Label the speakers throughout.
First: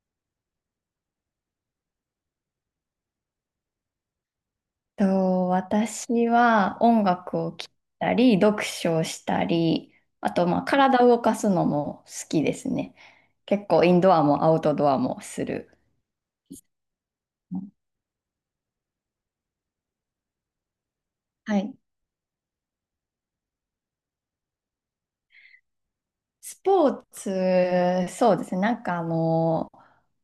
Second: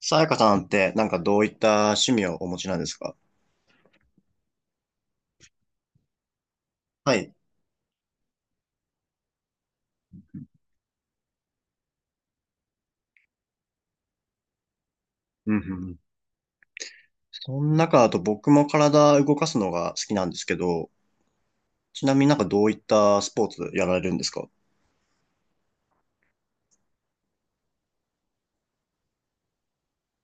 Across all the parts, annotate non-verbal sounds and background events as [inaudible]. Speaker 1: さやかさんってなんかどういった趣味をお持ちなんですか？
Speaker 2: と、私は音
Speaker 1: はい。
Speaker 2: 楽を聴いたり、読書をしたり、あと、体を動かすのも好きですね。結構、インドアもアウトドアもす
Speaker 1: うんうん
Speaker 2: る。
Speaker 1: うん。その中だと僕も体動かすのが好きなんですけど、
Speaker 2: はい。
Speaker 1: ちなみになんかどういったスポーツやられるんですか？
Speaker 2: スポーツ、そうですね。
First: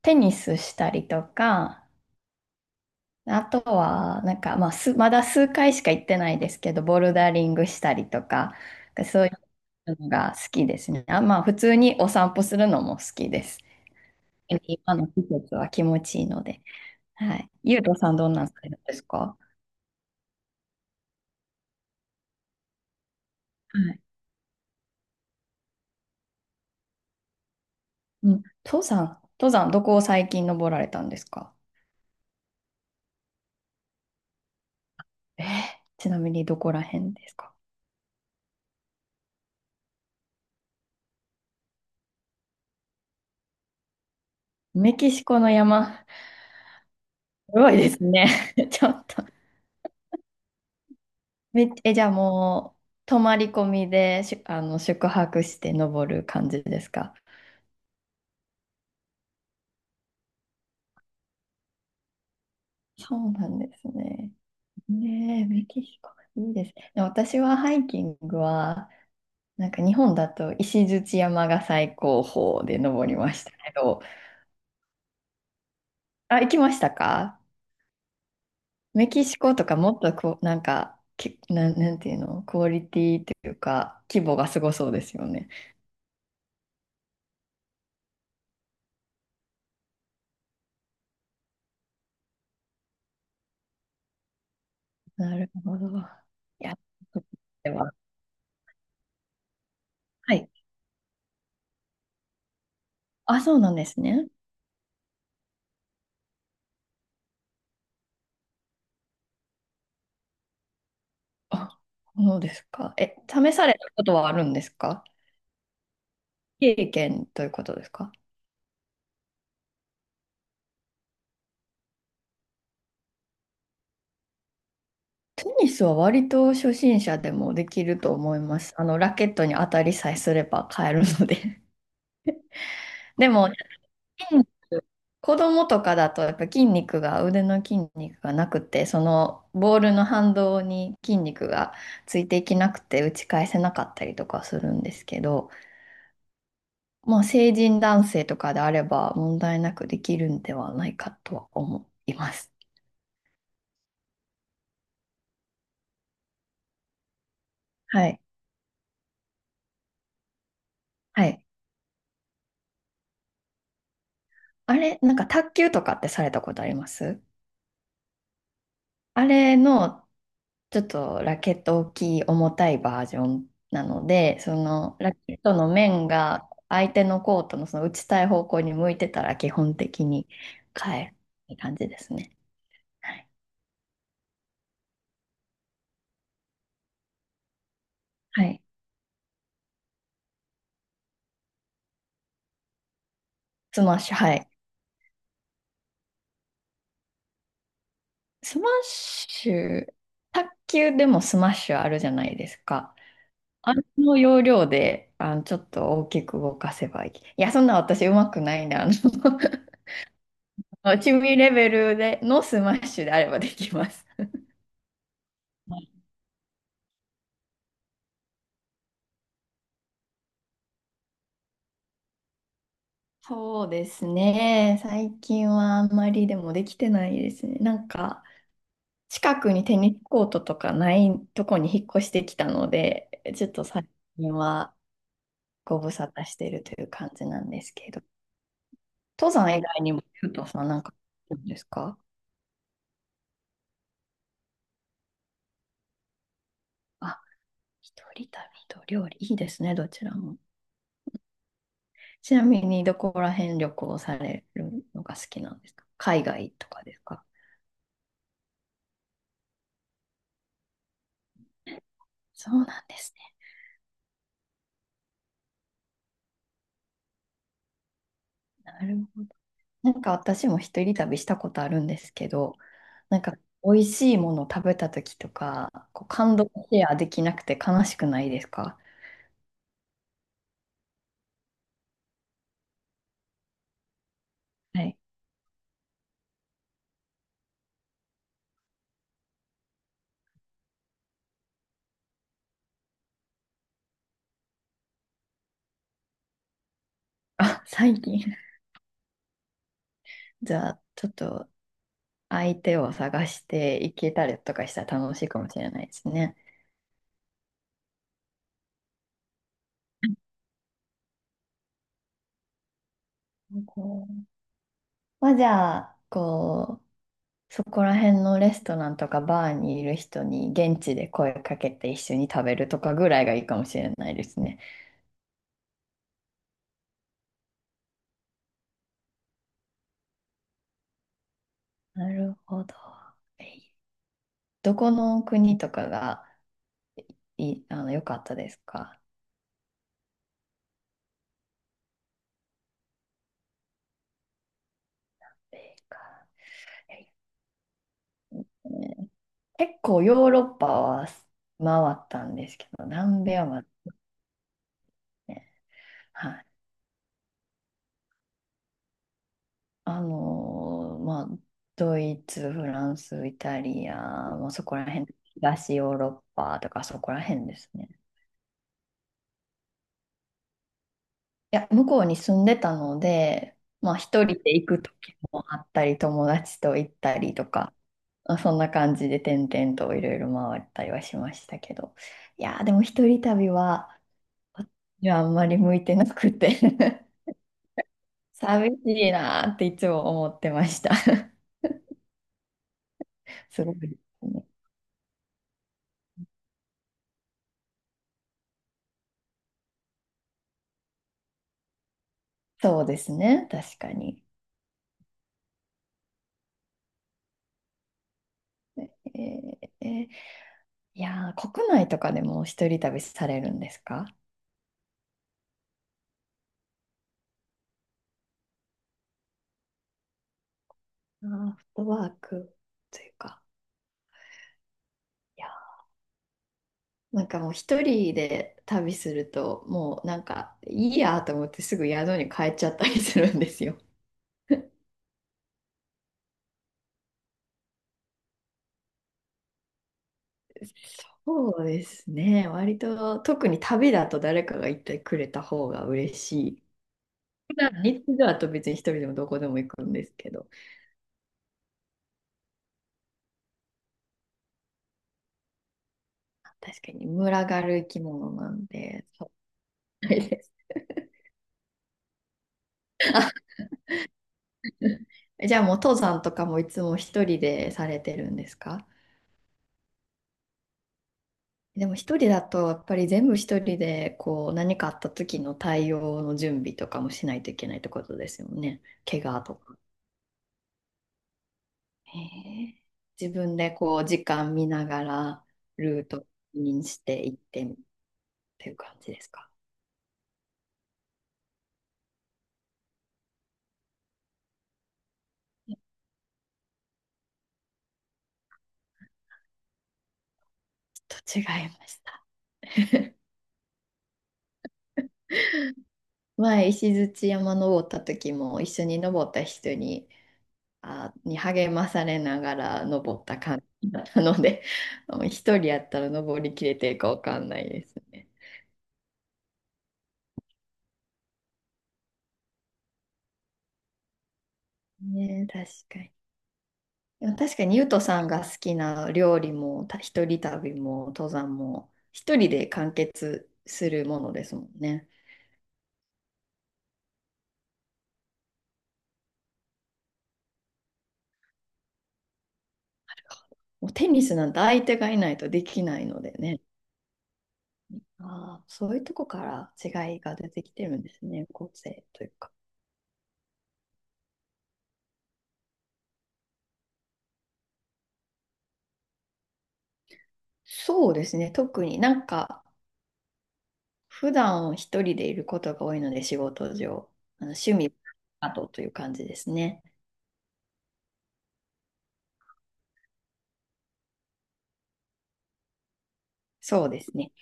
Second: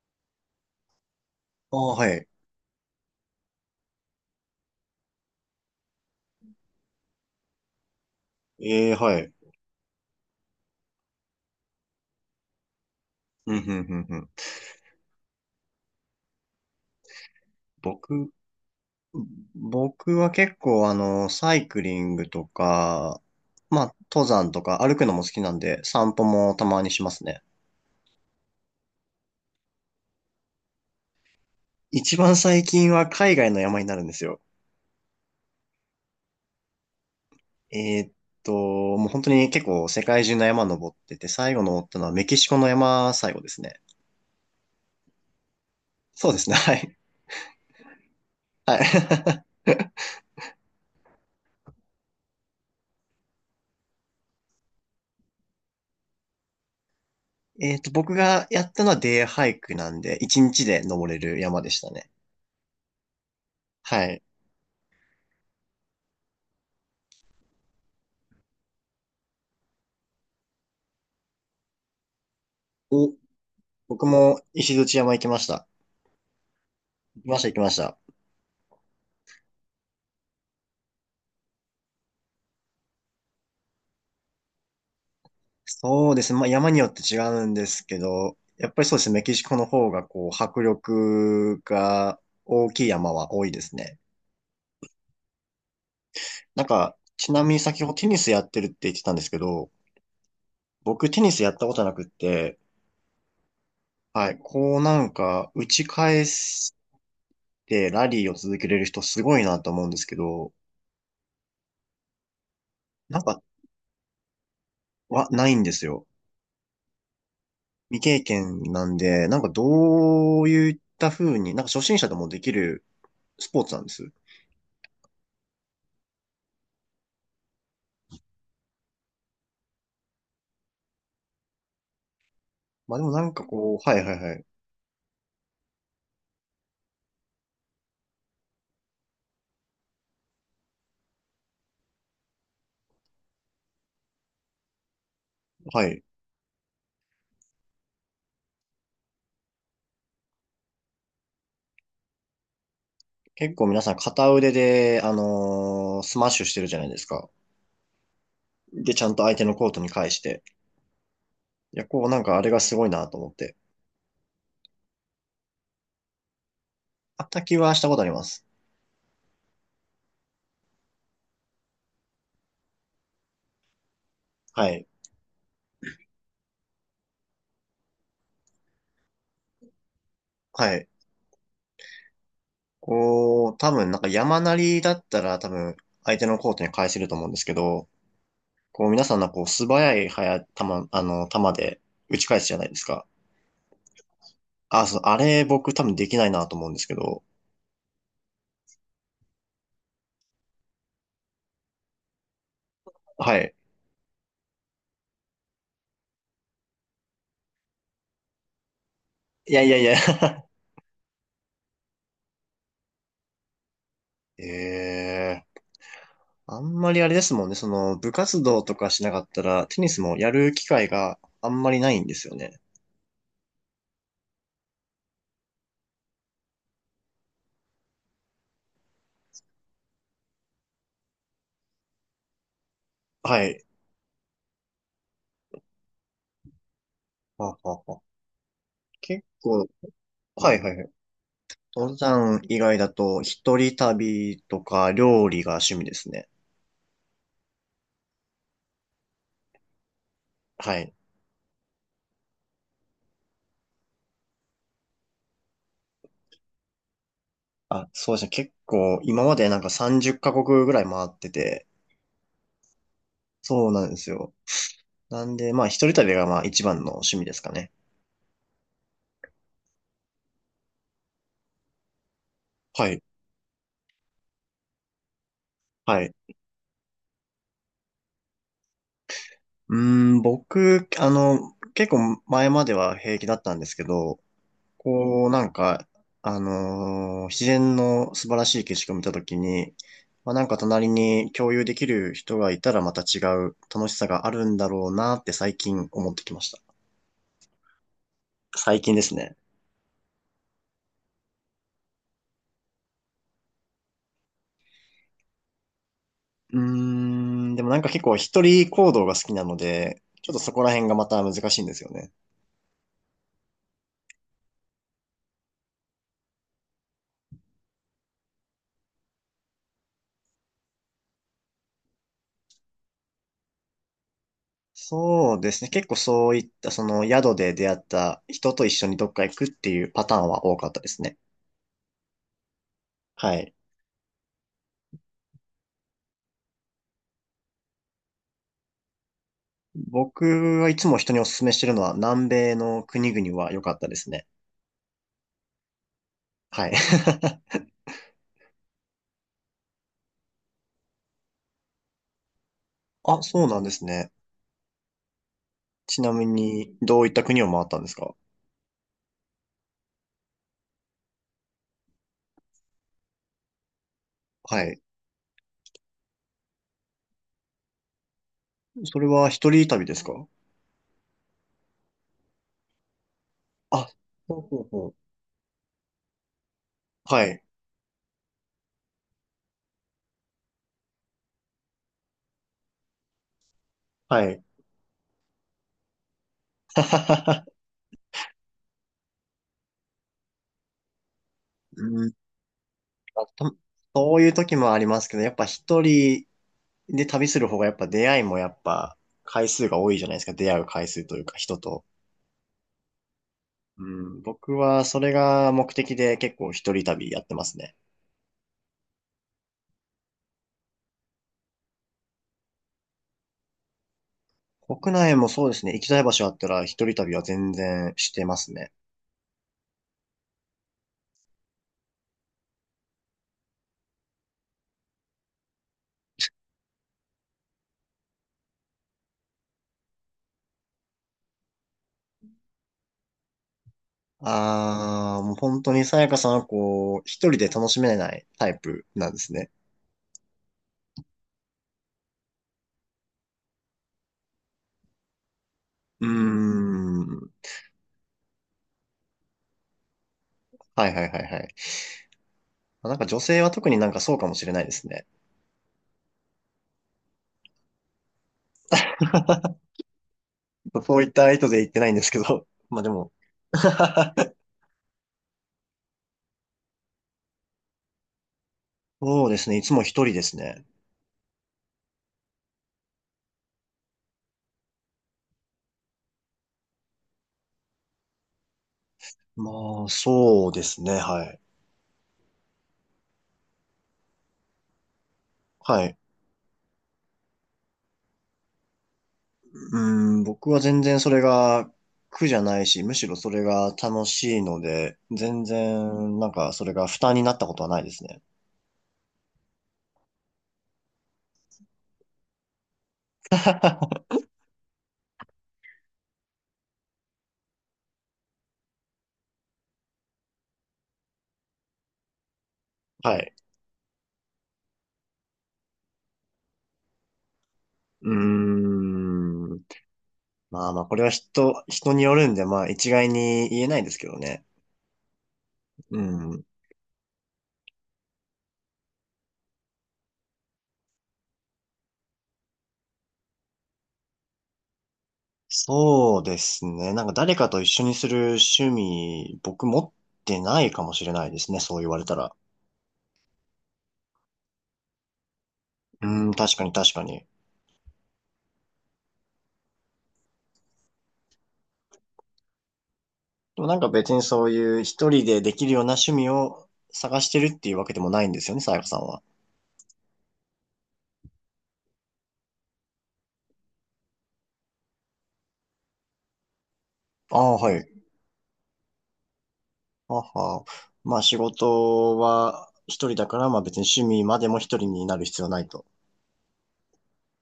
Speaker 2: テニスしたりと
Speaker 1: ああ、
Speaker 2: か、
Speaker 1: はい。
Speaker 2: あとは、まだ数回しか行ってないですけど、ボルダリングしたりとか、
Speaker 1: ええ、は
Speaker 2: そうい
Speaker 1: い。
Speaker 2: うのが好きですね。あ、普通にお散歩するのも好きで
Speaker 1: うん
Speaker 2: す。
Speaker 1: うんうんうん。
Speaker 2: 今の季節は気持ちいいので。はい。ゆうとさん、ど
Speaker 1: 僕、
Speaker 2: んなんされるんですか？
Speaker 1: 僕は結構サイクリングとか、
Speaker 2: は
Speaker 1: まあ、
Speaker 2: い。
Speaker 1: 登山とか歩くのも好きなんで、散歩もたまにしますね。
Speaker 2: うん。登山、どこを最近登られたんですか？
Speaker 1: 一番最近は海外の山になるんですよ。
Speaker 2: えー、ちなみにどこら辺ですか？
Speaker 1: えーっもう本当に結構世界中の山登ってて、最後登ったのはメキシコの山最後ですね。
Speaker 2: メキシコの山、す
Speaker 1: そうですね、[laughs] はい。
Speaker 2: ごいですね。[laughs]
Speaker 1: は
Speaker 2: ちょっと。
Speaker 1: い。
Speaker 2: じゃあもう、泊まり込みで、しゅ、あの、宿泊して登る感じですか？
Speaker 1: [laughs] 僕がやったのはデイハイクなんで、1日で登れる山でしたね。
Speaker 2: そうなんです
Speaker 1: はい。
Speaker 2: ね。ねえ、メキシコ、いいですね。私はハイキングは、なんか日本だと石鎚山が最高峰で登
Speaker 1: お、
Speaker 2: りましたけど、
Speaker 1: 僕も石鎚山行きました。
Speaker 2: あ、行きました
Speaker 1: 行きま
Speaker 2: か？
Speaker 1: した、行きました。
Speaker 2: メキシコとかもっとこう、なんか、け、なん、なんていうの、クオリティというか、規模がすごそうですよね。
Speaker 1: そうですね、まあ山によって違うんですけど、やっぱりそうですね、メキシコの方がこう、迫力が大きい山は多いですね。
Speaker 2: なるほど。い
Speaker 1: なん
Speaker 2: や、
Speaker 1: か、ちなみに
Speaker 2: で
Speaker 1: 先ほ
Speaker 2: は、
Speaker 1: どテニスやってるって言ってたんですけど、
Speaker 2: はい。
Speaker 1: 僕テニスやったことなくって、
Speaker 2: あ、そうなんですね。
Speaker 1: はい、こうなんか打ち返してラリーを続けれる人すごいなと思うんですけど、
Speaker 2: あ、そうですか。え、
Speaker 1: なんか
Speaker 2: 試されたことはあるんですか？
Speaker 1: はないんですよ。
Speaker 2: 経験ということです
Speaker 1: 未
Speaker 2: か？
Speaker 1: 経験なんで、なんかどういった風に、なんか初心者でもできるスポーツなんです。
Speaker 2: テニスは割と初心者でもできると思います。あの、ラケットに当たりさえすれば買えるので。
Speaker 1: まあでもな
Speaker 2: で
Speaker 1: んか
Speaker 2: も、
Speaker 1: こう、はいはいは
Speaker 2: 筋
Speaker 1: い。
Speaker 2: 肉子供とかだと、やっぱ筋肉が、腕の筋肉がなくて、そのボールの反動に筋肉がついていけなくて、打ち返せなかったりとかするんですけど、
Speaker 1: はい。
Speaker 2: もう成人男性とかであれば問題なくできるんではないかとは思います。
Speaker 1: 結構皆さん片腕で、スマッシュしてるじゃないですか。
Speaker 2: はい。
Speaker 1: で、ちゃんと相手のコートに返して。
Speaker 2: はい。
Speaker 1: いや、こうなんかあれがすごいなと思って。
Speaker 2: あれ、なんか卓球とかってされたことあります？
Speaker 1: あったはしたことあります。
Speaker 2: あれのちょっとラケット大きい重たいバージョンなので、そ
Speaker 1: はい。
Speaker 2: のラケットの面が相手のコートのその打ちたい方向に向いてたら基本的に
Speaker 1: はい。
Speaker 2: 変えるって感じですね。はい。
Speaker 1: こう、多分なんか山なりだったら多分相手のコートに返せると思うんですけど、
Speaker 2: はい。
Speaker 1: こう皆さんのこう素早い早球、球で打ち返すじゃないですか。
Speaker 2: スマッシュ、はい。
Speaker 1: あ、そう、あれ僕多分できないなと思うんですけど。
Speaker 2: スマッシュ、卓球でもスマッシュあるじゃないですか。
Speaker 1: はい。
Speaker 2: あの要領で、あの、ちょっと大きく動かせばいい。いや、そんな私うまくないな。あの
Speaker 1: いやいやい
Speaker 2: [laughs]
Speaker 1: や [laughs]
Speaker 2: 趣味レベルでのスマッシュであればできます。
Speaker 1: ええ、あんまりあれですもんね。その部活動とかしなかったらテニスもやる機会があんまりないんですよね。
Speaker 2: そうですね。最近はあんまりでもできてないですね。なんか、近くにテニスコートとかないとこに引っ越してきたので、
Speaker 1: は
Speaker 2: ちょっ
Speaker 1: い。
Speaker 2: と最近はご無沙汰してるという感じなん
Speaker 1: は
Speaker 2: です
Speaker 1: は
Speaker 2: け
Speaker 1: は。
Speaker 2: ど、
Speaker 1: 結
Speaker 2: 登山以
Speaker 1: 構、
Speaker 2: 外にも、ゆうと
Speaker 1: はい
Speaker 2: さ
Speaker 1: は
Speaker 2: ん
Speaker 1: い
Speaker 2: なん
Speaker 1: はい。
Speaker 2: か、どうです
Speaker 1: 登
Speaker 2: か？
Speaker 1: 山以外だと一人旅とか料理が趣味ですね。
Speaker 2: あ、一人旅と料理、いいですね、どちらも。
Speaker 1: はい。
Speaker 2: ちなみに、どこら辺旅行されるのが好きなんですか？海外とかですか？
Speaker 1: あ、そうですね。結構、今までなんか30カ国ぐらい回ってて、
Speaker 2: そうなんですね。
Speaker 1: そうなんですよ。なんで、まあ、一人旅がまあ一番の趣味ですかね。
Speaker 2: なるほど。なんか私も一人旅したことあるんですけど、
Speaker 1: はい。
Speaker 2: なんか美味しいもの食べた時とか、
Speaker 1: は
Speaker 2: こう
Speaker 1: い。
Speaker 2: 感動シェアできなくて悲しくないですか？
Speaker 1: うーん、僕、結構前までは平気だったんですけど、
Speaker 2: はい。
Speaker 1: こう、なんか、自然の素晴らしい景色を見たときに、まあ、なんか隣に共有できる人がいたらまた違う楽しさがあるんだろうなって最近思ってきました。
Speaker 2: あ、最近。[laughs]
Speaker 1: 最近ですね。
Speaker 2: じゃあ、ちょっと相手を探していけたりとかしたら楽しいかもしれないですね。
Speaker 1: うーん、でもなんか結構一人行動が好きなので、ちょっとそこら辺がまた難しいんですよね。
Speaker 2: こうまあ、じゃあ、こう、そこら辺のレストランとかバーにいる人に現地で声かけて一緒に食べるとかぐらいがいいかもしれないですね。
Speaker 1: そうですね。結構そういったその宿で出会った人と一緒にどっか行くっていうパターンは多かったですね。
Speaker 2: なるほど。
Speaker 1: はい。
Speaker 2: え、どこの国とかがいい、あの、良かったですか？
Speaker 1: 僕はいつも人にお勧めしてるのは南米の国々は良かったですね。
Speaker 2: えーか
Speaker 1: はい。[laughs]
Speaker 2: ね、結構ヨーロッパは回ったんですけど、
Speaker 1: あ、
Speaker 2: 南米
Speaker 1: そ
Speaker 2: は
Speaker 1: うなん
Speaker 2: まだ
Speaker 1: ですね。
Speaker 2: ね、
Speaker 1: ちなみ
Speaker 2: はい。
Speaker 1: にどういった国を回ったんですか？
Speaker 2: まあ、ドイツ、フランス、イタリア、まあ、
Speaker 1: は
Speaker 2: そこ
Speaker 1: い。
Speaker 2: ら辺、東ヨーロッパとかそこら辺ですね。
Speaker 1: それは一人旅ですか？
Speaker 2: いや、向こうに住んでたので、
Speaker 1: あ、
Speaker 2: まあ一人
Speaker 1: ほう
Speaker 2: で
Speaker 1: ほ
Speaker 2: 行
Speaker 1: う
Speaker 2: く
Speaker 1: ほ
Speaker 2: 時
Speaker 1: う。
Speaker 2: もあったり、友達と行った
Speaker 1: は
Speaker 2: り
Speaker 1: い。
Speaker 2: とか、まあ、そんな感じで点々といろいろ回ったりはしましたけど、いやー、でも一人旅は、
Speaker 1: はい。
Speaker 2: 私にはあんまり向いてなくて [laughs]
Speaker 1: [laughs]
Speaker 2: 寂しいなーっていつも思ってました [laughs]
Speaker 1: うあと、
Speaker 2: すごいで
Speaker 1: そう
Speaker 2: す
Speaker 1: いう
Speaker 2: ね。
Speaker 1: 時もありますけど、やっぱ一人で旅する方がやっぱ出会いもやっぱ回数が多いじゃないですか。出会う回数というか人と。
Speaker 2: そうですね、確
Speaker 1: う
Speaker 2: か
Speaker 1: ん、
Speaker 2: に。
Speaker 1: 僕はそれが目的で結構一人旅やってますね。
Speaker 2: えーえー、いやー、国内とかでも一人旅されるんですか？
Speaker 1: 国内もそうですね。行きたい場所あったら一人旅は全然してますね。
Speaker 2: あー、フットワークというか。なんかもう一人で旅すると、もうなんかいいやと思ってすぐ宿に帰っちゃったりするんですよ。
Speaker 1: ああ、もう本当にさやかさんはこう、一人で楽しめないタイプなんですね。
Speaker 2: そうですね。割と特に旅だと誰かが行ってくれた方が
Speaker 1: うー
Speaker 2: 嬉しい。
Speaker 1: ん。
Speaker 2: 普段日中だと別に一人でもどこでも行くんですけど、
Speaker 1: はいはいはいはい。なんか女性は特になんかそうかもしれないですね。
Speaker 2: 確かに群がる生き物なんで、そうないです。
Speaker 1: そういった意図で言ってないんですけど。[laughs] まあでも。[laughs]
Speaker 2: [laughs] じゃあもう登山とかもいつも一人でされてるんですか？
Speaker 1: そうですね。いつも一人ですね。
Speaker 2: でも一人だとやっぱり全部一人でこう何かあった時の対応の準備とかもしないといけないってことですよね。怪我
Speaker 1: ま
Speaker 2: とか。
Speaker 1: あ、そうですね。はい。
Speaker 2: へえ、自分でこう時間見ながら
Speaker 1: はい。
Speaker 2: ルートにしていってっていう感じですか。
Speaker 1: うん、僕は全然それが苦じゃないし、むしろそれが楽しいので、全然、なんか、それが負担になったことはないですね。
Speaker 2: [laughs] ちょっと違いました。
Speaker 1: [laughs]
Speaker 2: 前石鎚山登った時も一緒に登った人に、に励まされながら
Speaker 1: は
Speaker 2: 登っ
Speaker 1: い。
Speaker 2: た感じだったので、[laughs] 一人やったら登りきれてるかわかんないです
Speaker 1: う
Speaker 2: ね。
Speaker 1: ーん。まあまあ、これは人によるんで、まあ、一概に言えないですけどね。
Speaker 2: ねえ、確か
Speaker 1: う
Speaker 2: に。
Speaker 1: ん。
Speaker 2: でも確かにゆうとさんが好きな料理も、一人旅も登山も、一人で完結するものですもんね。
Speaker 1: そうですね。なんか誰かと一緒にする趣味、僕持ってないかもしれないですね。そう言われたら。
Speaker 2: もうテニスなんて相手がいないとできな
Speaker 1: う
Speaker 2: いの
Speaker 1: ん、
Speaker 2: で
Speaker 1: 確
Speaker 2: ね。
Speaker 1: かに確かに。
Speaker 2: ああ、そういうとこから違いが出てきてるんですね、個性というか。
Speaker 1: でもなんか別にそういう一人でできるような趣味を探してるっていうわけでもないんですよね、さやかさんは。
Speaker 2: そうですね、特になんか、普段一人でいることが多いので、仕事上、
Speaker 1: あ
Speaker 2: あの
Speaker 1: あ、
Speaker 2: 趣
Speaker 1: はい。
Speaker 2: 味などという感じですね。
Speaker 1: はは。まあ仕事は一人だから、まあ別に趣味までも一人になる必要はないと。
Speaker 2: そうですね。